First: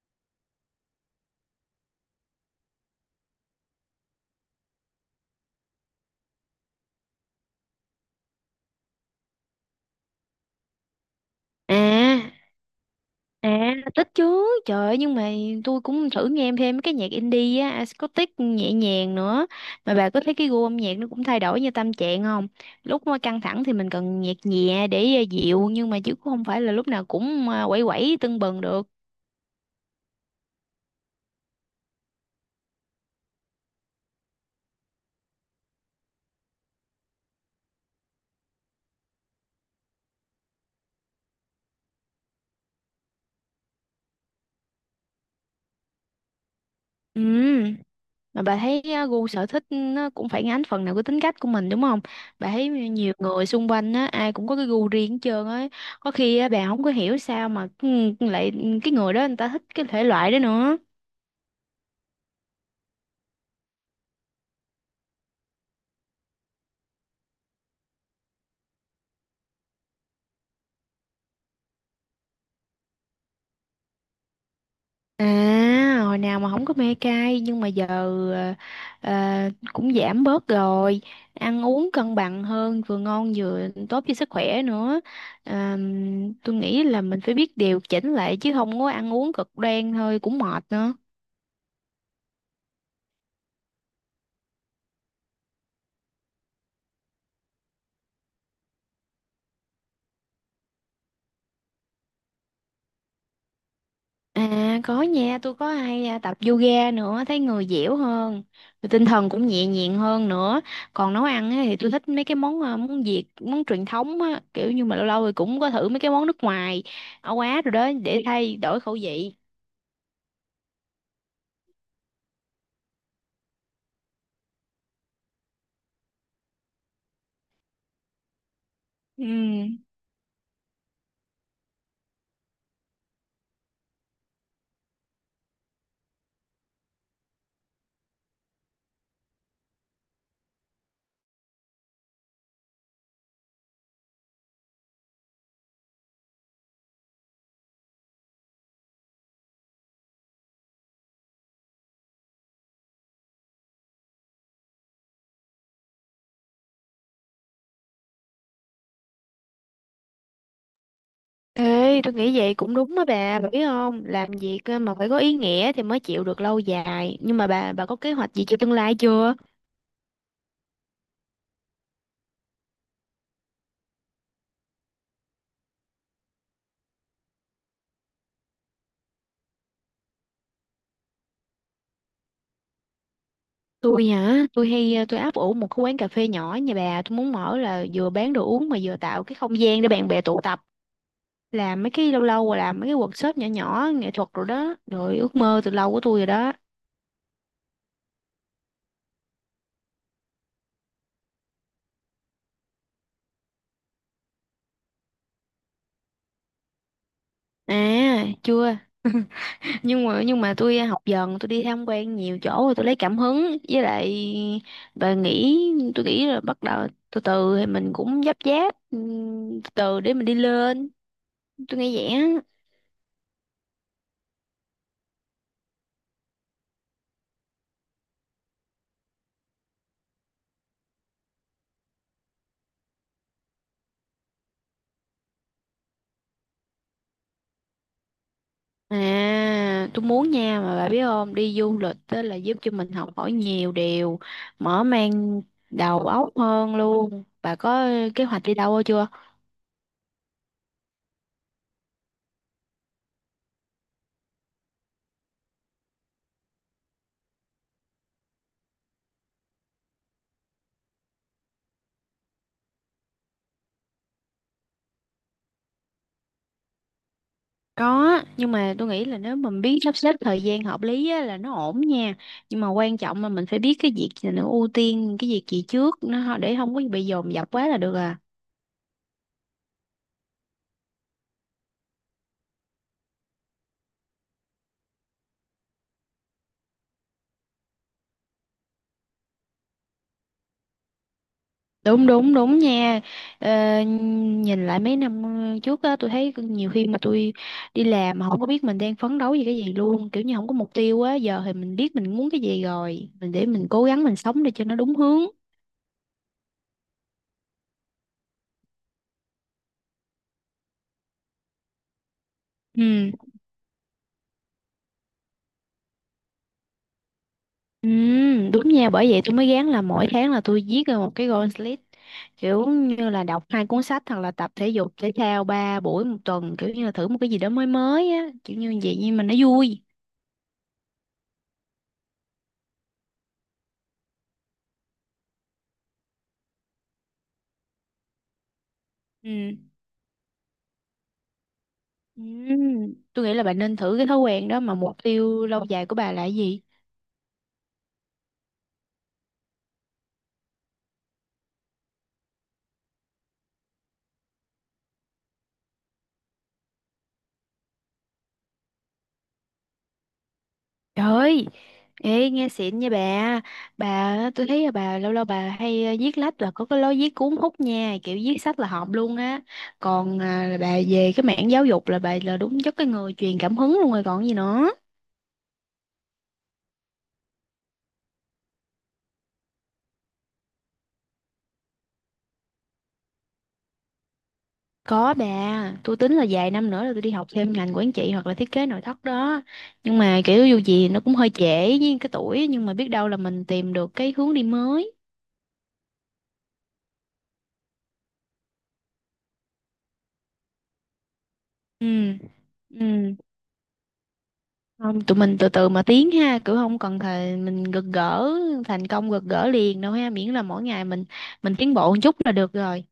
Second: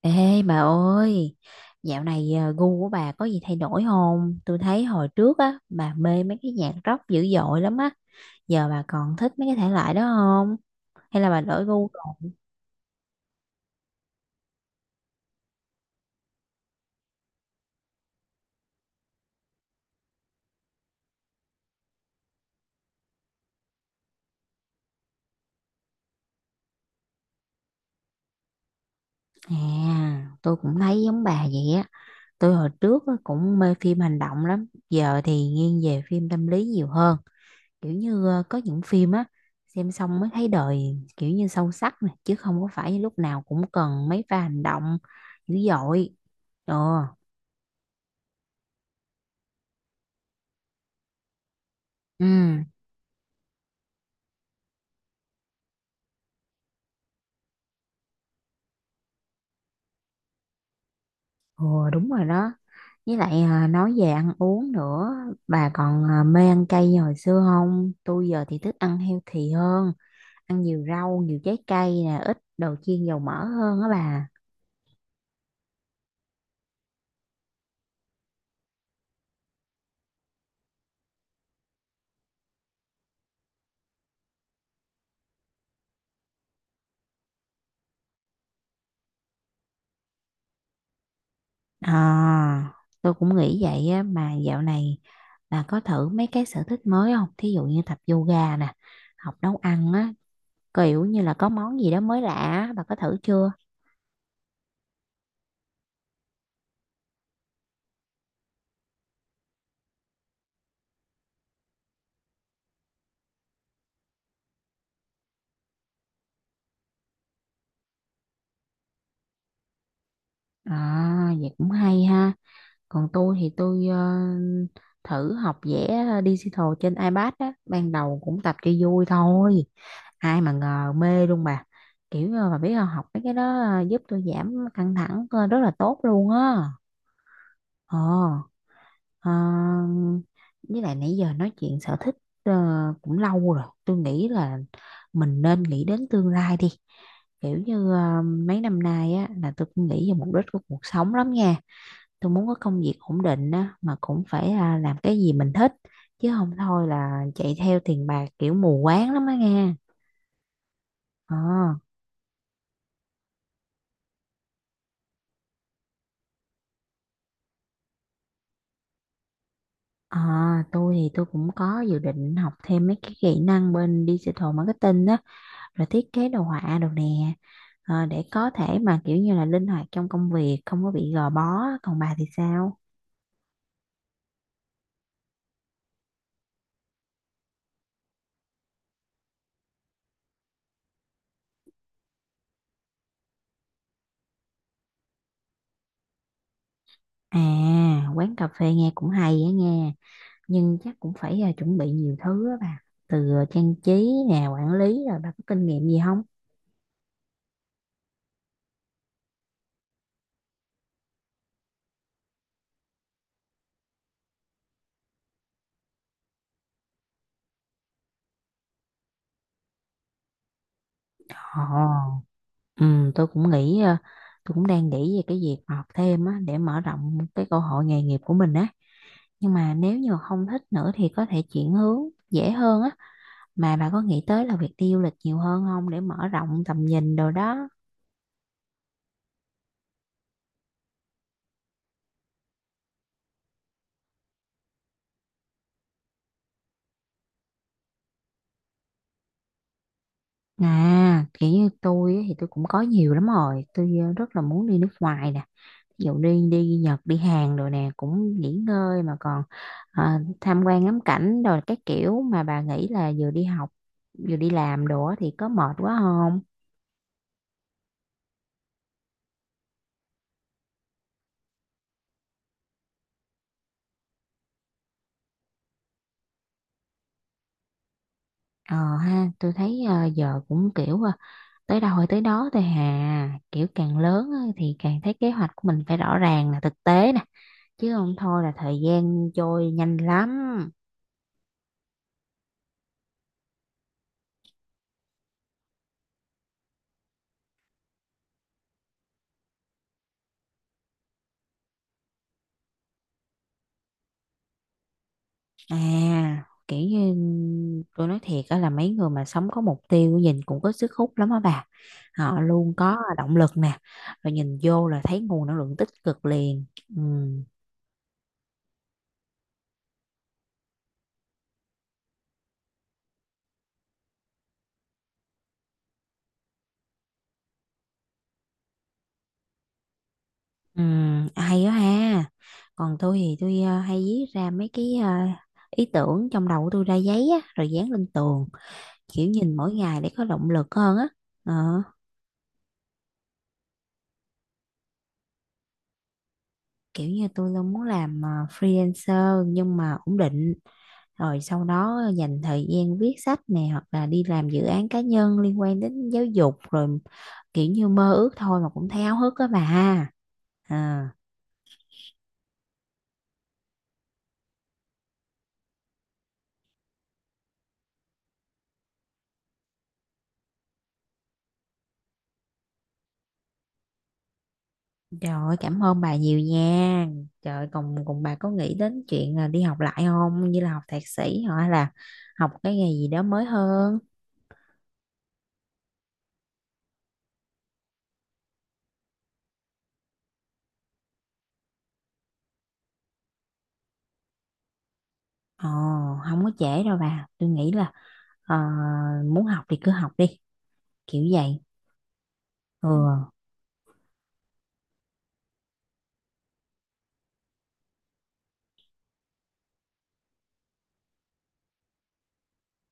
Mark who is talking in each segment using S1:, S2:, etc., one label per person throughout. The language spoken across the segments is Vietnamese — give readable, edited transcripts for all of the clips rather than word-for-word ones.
S1: Ê bà ơi, dạo này gu của bà có gì thay đổi không? Tôi thấy hồi trước á, bà mê mấy cái nhạc rock dữ dội lắm á. Giờ bà còn thích mấy cái thể loại đó không? Hay là bà đổi
S2: À,
S1: gu rồi?
S2: à, thích chứ. Trời ơi, nhưng mà tôi cũng thử nghe thêm mấy cái nhạc indie á, acoustic nhẹ nhàng nữa. Mà bà có thấy cái gu âm nhạc nó cũng thay đổi như tâm trạng không? Lúc mà căng thẳng thì mình cần nhạc nhẹ để dịu, nhưng mà chứ cũng không phải là lúc nào cũng quẩy quẩy tưng bừng được.
S1: À, tôi cũng thấy giống bà vậy á. Tôi hồi trước á, cũng mê phim hành động lắm. Giờ thì nghiêng về phim tâm lý nhiều hơn. Kiểu như có những phim á, xem xong mới thấy đời kiểu như sâu sắc nè. Chứ không có phải lúc nào cũng cần mấy pha hành động dữ dội. Ờ.
S2: Ừ, mà bà thấy gu sở thích nó cũng phản ánh phần nào cái tính cách của mình đúng không?
S1: Ừ,
S2: Bà thấy nhiều người xung quanh á, ai cũng có cái gu riêng hết trơn á. Có khi á, bà không có hiểu sao mà lại cái người đó người ta thích cái thể loại đó nữa.
S1: ồ, đúng rồi đó. Với lại nói về ăn uống nữa, bà còn mê ăn cay như hồi xưa không? Tôi giờ thì thích ăn healthy hơn, ăn nhiều rau, nhiều trái cây nè, ít đồ chiên dầu mỡ hơn á bà.
S2: À, hồi nào mà không có mê cay nhưng mà giờ ờ, cũng giảm bớt rồi, ăn uống cân bằng hơn, vừa ngon vừa tốt cho sức khỏe nữa. Tôi nghĩ là mình phải biết điều chỉnh lại chứ không có ăn uống cực đoan thôi cũng mệt nữa.
S1: À, tôi cũng nghĩ vậy á, mà dạo này bà có thử mấy cái sở thích mới không? Thí dụ như tập yoga nè, học nấu ăn á, kiểu như là có món gì đó mới lạ, á, bà có thử chưa?
S2: À có nha, tôi có hay tập yoga nữa, thấy người dẻo hơn, rồi tinh thần cũng nhẹ nhàng hơn nữa. Còn nấu ăn á, thì tôi thích mấy cái món món Việt, món truyền thống á, kiểu như mà lâu lâu thì cũng có thử mấy cái món nước ngoài, ở Á rồi đó để thay đổi khẩu vị.
S1: À, vậy cũng hay ha. Còn tôi thử học vẽ digital trên iPad á, ban đầu cũng tập cho vui
S2: Ừ.
S1: thôi. Ai mà ngờ mê luôn bà, kiểu như bà biết không, học mấy cái đó giúp tôi giảm căng thẳng rất là tốt luôn á. ờ ờ, với lại nãy giờ nói chuyện sở thích ờ, cũng lâu rồi, tôi nghĩ là mình nên nghĩ đến tương lai đi, kiểu như mấy năm nay á là tôi cũng nghĩ về mục đích của cuộc sống lắm nha. Tôi muốn có công việc ổn định á mà cũng phải làm cái gì mình thích, chứ không thôi là chạy theo tiền bạc kiểu mù quáng lắm á nghe. ờ
S2: Ê, tôi nghĩ vậy cũng đúng á bà biết không? Làm việc mà phải có ý nghĩa thì mới chịu được lâu dài. Nhưng mà bà có kế hoạch gì cho tương lai chưa?
S1: ờ, tôi cũng có dự định học thêm mấy cái kỹ năng bên digital marketing á, rồi thiết kế đồ họa đồ nè. Ờ, để có thể mà kiểu như là linh hoạt trong công việc, không có bị gò bó. Còn bà thì sao?
S2: Tôi hả, tôi hay ờ, tôi áp ủ một cái quán cà phê nhỏ nhà bà, tôi muốn mở là vừa bán đồ uống mà vừa tạo cái không gian để bạn bè tụ tập, làm mấy cái lâu lâu rồi làm mấy cái workshop nhỏ nhỏ nghệ thuật rồi đó, rồi ước mơ từ lâu của tôi rồi đó.
S1: À, quán cà phê nghe cũng hay á nghe, nhưng chắc cũng phải chuẩn bị nhiều thứ á bà, từ trang trí nè, quản lý. Rồi bà có kinh nghiệm gì không?
S2: À chưa. Nhưng mà tôi học dần, tôi đi tham quan nhiều chỗ rồi tôi lấy cảm hứng, với lại bà nghĩ tôi nghĩ là bắt đầu từ từ thì mình cũng dắp dáp từ từ để mình đi lên. Tôi nghĩ vậy
S1: Ồ,
S2: á.
S1: ừ, tôi cũng nghĩ tôi cũng đang nghĩ về cái việc học thêm á, để mở rộng cái cơ hội nghề nghiệp của mình á, nhưng mà nếu như mà không thích nữa thì có thể chuyển hướng dễ hơn á. Mà bà có nghĩ tới là việc đi du lịch nhiều hơn không, để mở rộng tầm nhìn đồ đó?
S2: À, tôi muốn nha, mà bà biết không, đi du lịch đó là giúp cho mình học hỏi nhiều điều, mở mang đầu óc hơn luôn. Bà có kế hoạch đi đâu chưa?
S1: À, kiểu như tôi á, thì tôi cũng có nhiều lắm rồi. Tôi rất là muốn đi nước ngoài nè, ví dụ đi đi Nhật, đi Hàn rồi nè, cũng nghỉ ngơi mà còn tham quan ngắm cảnh rồi các kiểu. Mà bà nghĩ là vừa đi học vừa đi làm đồ á thì có mệt quá không?
S2: Có, nhưng mà tôi nghĩ là nếu mình biết sắp xếp thời gian hợp lý á, là nó ổn nha. Nhưng mà quan trọng là mình phải biết cái việc gì nó ưu tiên, cái việc gì trước nó, để không có bị dồn dập quá là được à.
S1: Ờ ha, tôi thấy giờ cũng kiểu tới đâu hay tới đó thôi hà, kiểu càng lớn á thì càng thấy kế hoạch của mình phải rõ ràng, là thực tế nè, chứ không thôi là thời gian trôi nhanh lắm.
S2: Đúng đúng đúng nha. ờ, Nhìn lại mấy năm trước á, tôi thấy nhiều khi mà tôi đi làm mà không có biết mình đang phấn đấu vì cái gì luôn, kiểu như không có mục tiêu á. Giờ thì mình biết mình muốn cái gì rồi, mình để mình cố gắng, mình sống để cho nó đúng hướng.
S1: À, kiểu như tôi nói thiệt đó, là mấy người mà sống có mục tiêu nhìn cũng có sức hút lắm á bà. Họ luôn có
S2: Ừ,
S1: động lực nè, rồi nhìn vô là thấy nguồn năng lượng tích cực liền. Ừ.
S2: ừ, đúng nha. Bởi vậy tôi mới gán là mỗi tháng là tôi viết ra một cái goal list, kiểu như là đọc hai cuốn sách, hoặc là tập thể dục thể thao ba buổi một tuần, kiểu như là thử một cái gì đó mới mới á, kiểu như vậy, nhưng mà nó vui.
S1: Ừ, hay đó ha. Còn tôi hay viết ra mấy cái ý tưởng trong đầu của tôi ra giấy á, rồi dán lên tường, kiểu
S2: Ừ.
S1: nhìn mỗi ngày để có động lực hơn á. Ờ.
S2: Tôi nghĩ là bạn nên thử cái thói quen đó. Mà mục tiêu lâu dài của bà là cái gì?
S1: Kiểu như tôi luôn muốn làm freelancer nhưng mà ổn định, rồi sau đó dành thời gian viết sách nè, hoặc là đi làm dự án cá nhân liên quan đến giáo dục, rồi kiểu như mơ ước thôi mà cũng thấy háo hức á bà ha.
S2: Trời
S1: À,
S2: ơi, ê, nghe xịn nha bà. Bà, tôi thấy là bà lâu lâu bà hay viết lách, là có cái lối viết cuốn hút nha, kiểu viết sách là hợp luôn á. Còn là bà về cái mảng giáo dục, là bà là đúng chất cái người truyền cảm hứng luôn rồi còn gì nữa.
S1: trời ơi cảm ơn bà nhiều nha. Trời ơi, còn còn bà có nghĩ đến chuyện là đi học lại không, như là học thạc sĩ, hoặc là học cái nghề gì đó mới hơn?
S2: Có bà, tôi tính là vài năm nữa là tôi đi học thêm ngành quản trị, hoặc là thiết kế nội thất đó. Nhưng mà kiểu dù gì nó cũng hơi trễ với cái tuổi, nhưng mà biết đâu là mình tìm được cái hướng đi mới.
S1: Ồ, không có trễ đâu bà. Tôi nghĩ là ờ, muốn học thì cứ học đi, kiểu vậy.
S2: Ừ, ừ,
S1: Ừ.
S2: không, tụi mình từ từ mà tiến ha, kiểu không cần thề mình gật gỡ thành công gật gỡ liền đâu ha, miễn là mỗi ngày mình tiến bộ một chút là được rồi.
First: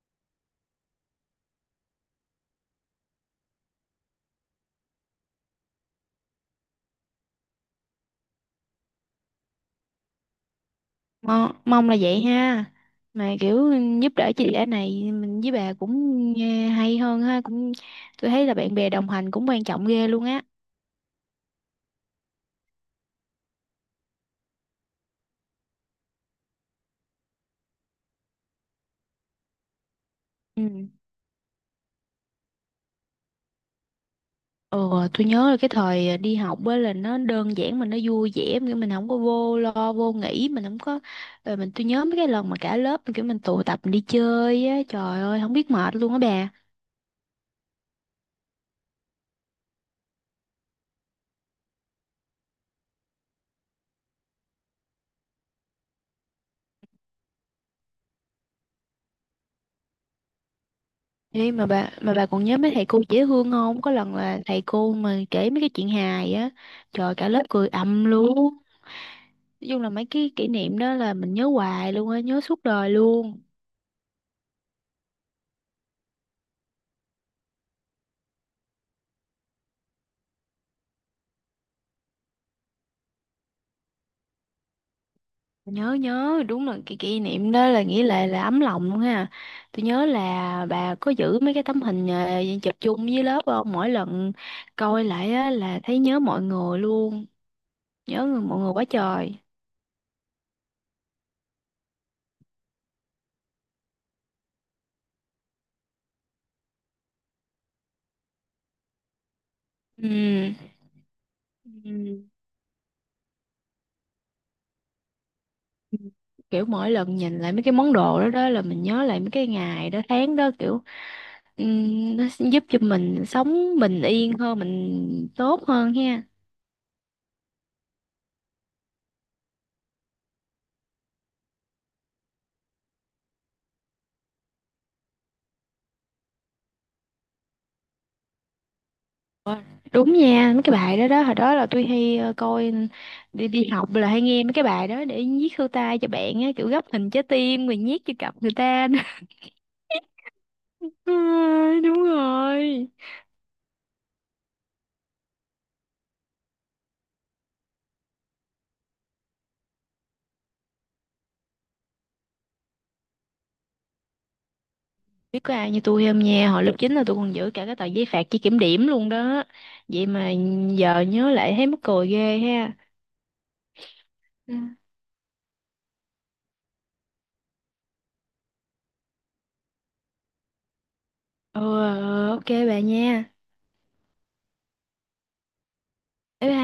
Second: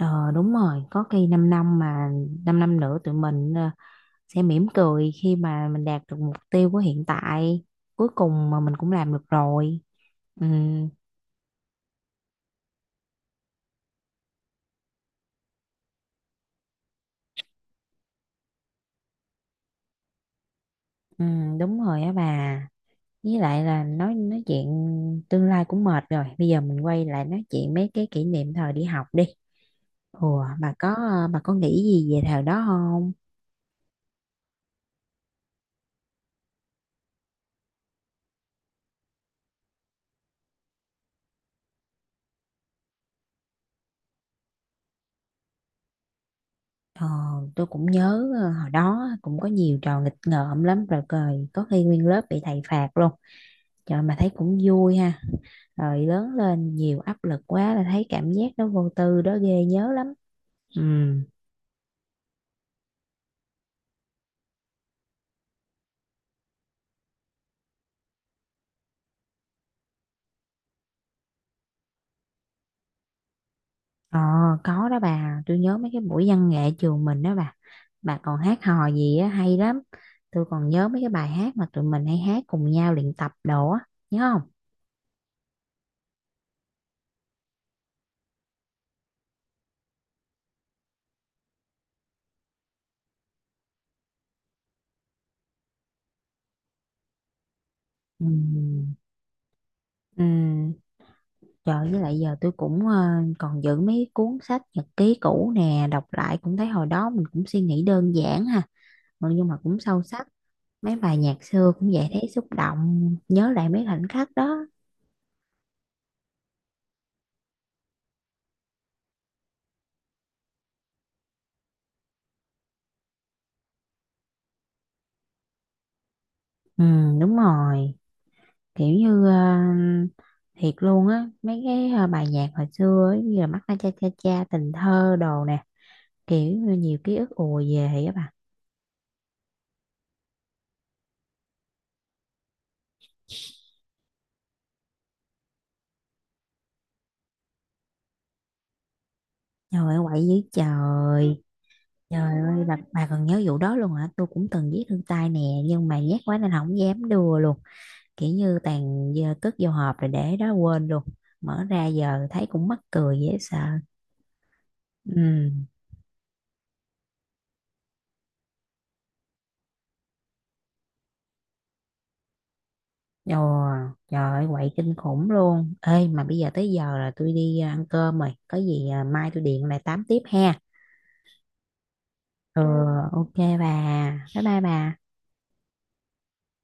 S1: Ờ đúng rồi, có khi 5 năm, mà 5 năm nữa tụi mình sẽ mỉm cười khi mà mình đạt được mục tiêu của hiện tại. Cuối cùng mà mình cũng làm được rồi. Ừ,
S2: Mong là vậy ha. Mà kiểu giúp đỡ chị đã này, mình với bà cũng hay hơn ha, cũng tôi thấy là bạn bè đồng hành cũng quan trọng ghê luôn á.
S1: ừ đúng rồi á bà. Với lại là nói chuyện tương lai cũng mệt rồi. Bây giờ mình quay lại nói chuyện mấy cái kỷ niệm thời đi học đi. Ủa, bà có
S2: Ừ.
S1: bà có nghĩ gì về thời đó không?
S2: Ừ, tôi nhớ là cái thời đi học á là nó đơn giản mà nó vui vẻ, kiểu mình không có vô lo vô nghĩ, mình không có ờ, mình tôi nhớ mấy cái lần mà cả lớp kiểu mình tụ tập mình đi chơi á, trời ơi không biết mệt luôn á bà.
S1: Ờ, tôi cũng nhớ hồi đó cũng có nhiều trò nghịch ngợm lắm, rồi cười có khi nguyên lớp bị thầy phạt luôn. Trời, mà thấy cũng vui ha, rồi lớn lên nhiều áp lực quá là thấy cảm giác đó vô tư đó ghê, nhớ lắm. Ừ.
S2: Ê, mà bà còn nhớ mấy thầy cô dễ thương không, có lần là thầy cô mà kể mấy cái chuyện hài á, trời cả lớp cười ầm luôn. Nói chung là mấy cái kỷ niệm đó là mình nhớ hoài luôn á, nhớ suốt đời luôn.
S1: Ờ có đó bà, tôi nhớ mấy cái buổi văn nghệ trường mình đó bà. Bà còn hát hò gì á hay lắm. Tôi còn nhớ mấy cái bài hát mà tụi mình hay hát cùng nhau, luyện tập đồ á. Nhớ không?
S2: Nhớ, nhớ, đúng là cái kỷ niệm đó là nghĩ là ấm lòng luôn ha. Tôi nhớ là bà có giữ mấy cái tấm hình chụp chung với lớp không? Mỗi lần coi lại á, là thấy nhớ mọi người luôn. Nhớ mọi người quá
S1: Ừ.
S2: trời.
S1: Ừ. Trời, với lại giờ tôi cũng còn giữ mấy cuốn sách nhật ký cũ nè, đọc lại cũng thấy hồi đó mình cũng suy nghĩ đơn giản ha, mà nhưng mà cũng sâu sắc.
S2: Ừ.
S1: Mấy bài nhạc xưa cũng vậy,
S2: Ừ.
S1: thấy xúc động, nhớ lại mấy khoảnh khắc đó.
S2: Kiểu mỗi lần nhìn lại mấy cái món đồ đó đó, là mình nhớ lại mấy cái ngày đó tháng đó, kiểu ừ, nó sẽ giúp cho mình sống bình yên hơn, mình tốt hơn ha.
S1: Ừ đúng rồi, kiểu như thiệt luôn á, mấy cái bài nhạc hồi xưa ấy, như là mắt na cha cha cha, tình thơ đồ nè, kiểu như nhiều ký ức ùa về á bà.
S2: Ờ, đúng nha, mấy cái bài đó đó, hồi đó là tôi hay coi đi đi học là hay nghe mấy cái bài đó để viết thư tay cho bạn á, kiểu gấp hình trái tim rồi nhét cho cặp người ta.
S1: Trời ơi quậy dữ
S2: Ừ,
S1: trời.
S2: đúng
S1: Trời ơi,
S2: rồi.
S1: bà còn nhớ vụ đó luôn hả? Tôi cũng từng viết thư tay nè, nhưng mà nhát quá nên không dám đưa luôn. Kiểu như tàn giờ cất vô hộp rồi để đó quên luôn. Mở ra giờ thấy cũng mắc cười dễ sợ.
S2: Biết
S1: Ừ.
S2: có ai như tôi không nha, hồi lớp 9 là tôi còn giữ cả cái tờ giấy phạt chỉ kiểm điểm luôn đó. Vậy mà giờ nhớ lại thấy mắc cười ghê ha.
S1: Ồ, trời ơi,
S2: Ừ.
S1: quậy kinh khủng luôn. Ê, mà bây giờ tới giờ là tôi đi ăn cơm rồi. Có gì mai tôi điện lại tám tiếp ha.
S2: Ừ, ok
S1: Ừ,
S2: bà nha.
S1: ok bà. Bye bye bà.
S2: Bye bye.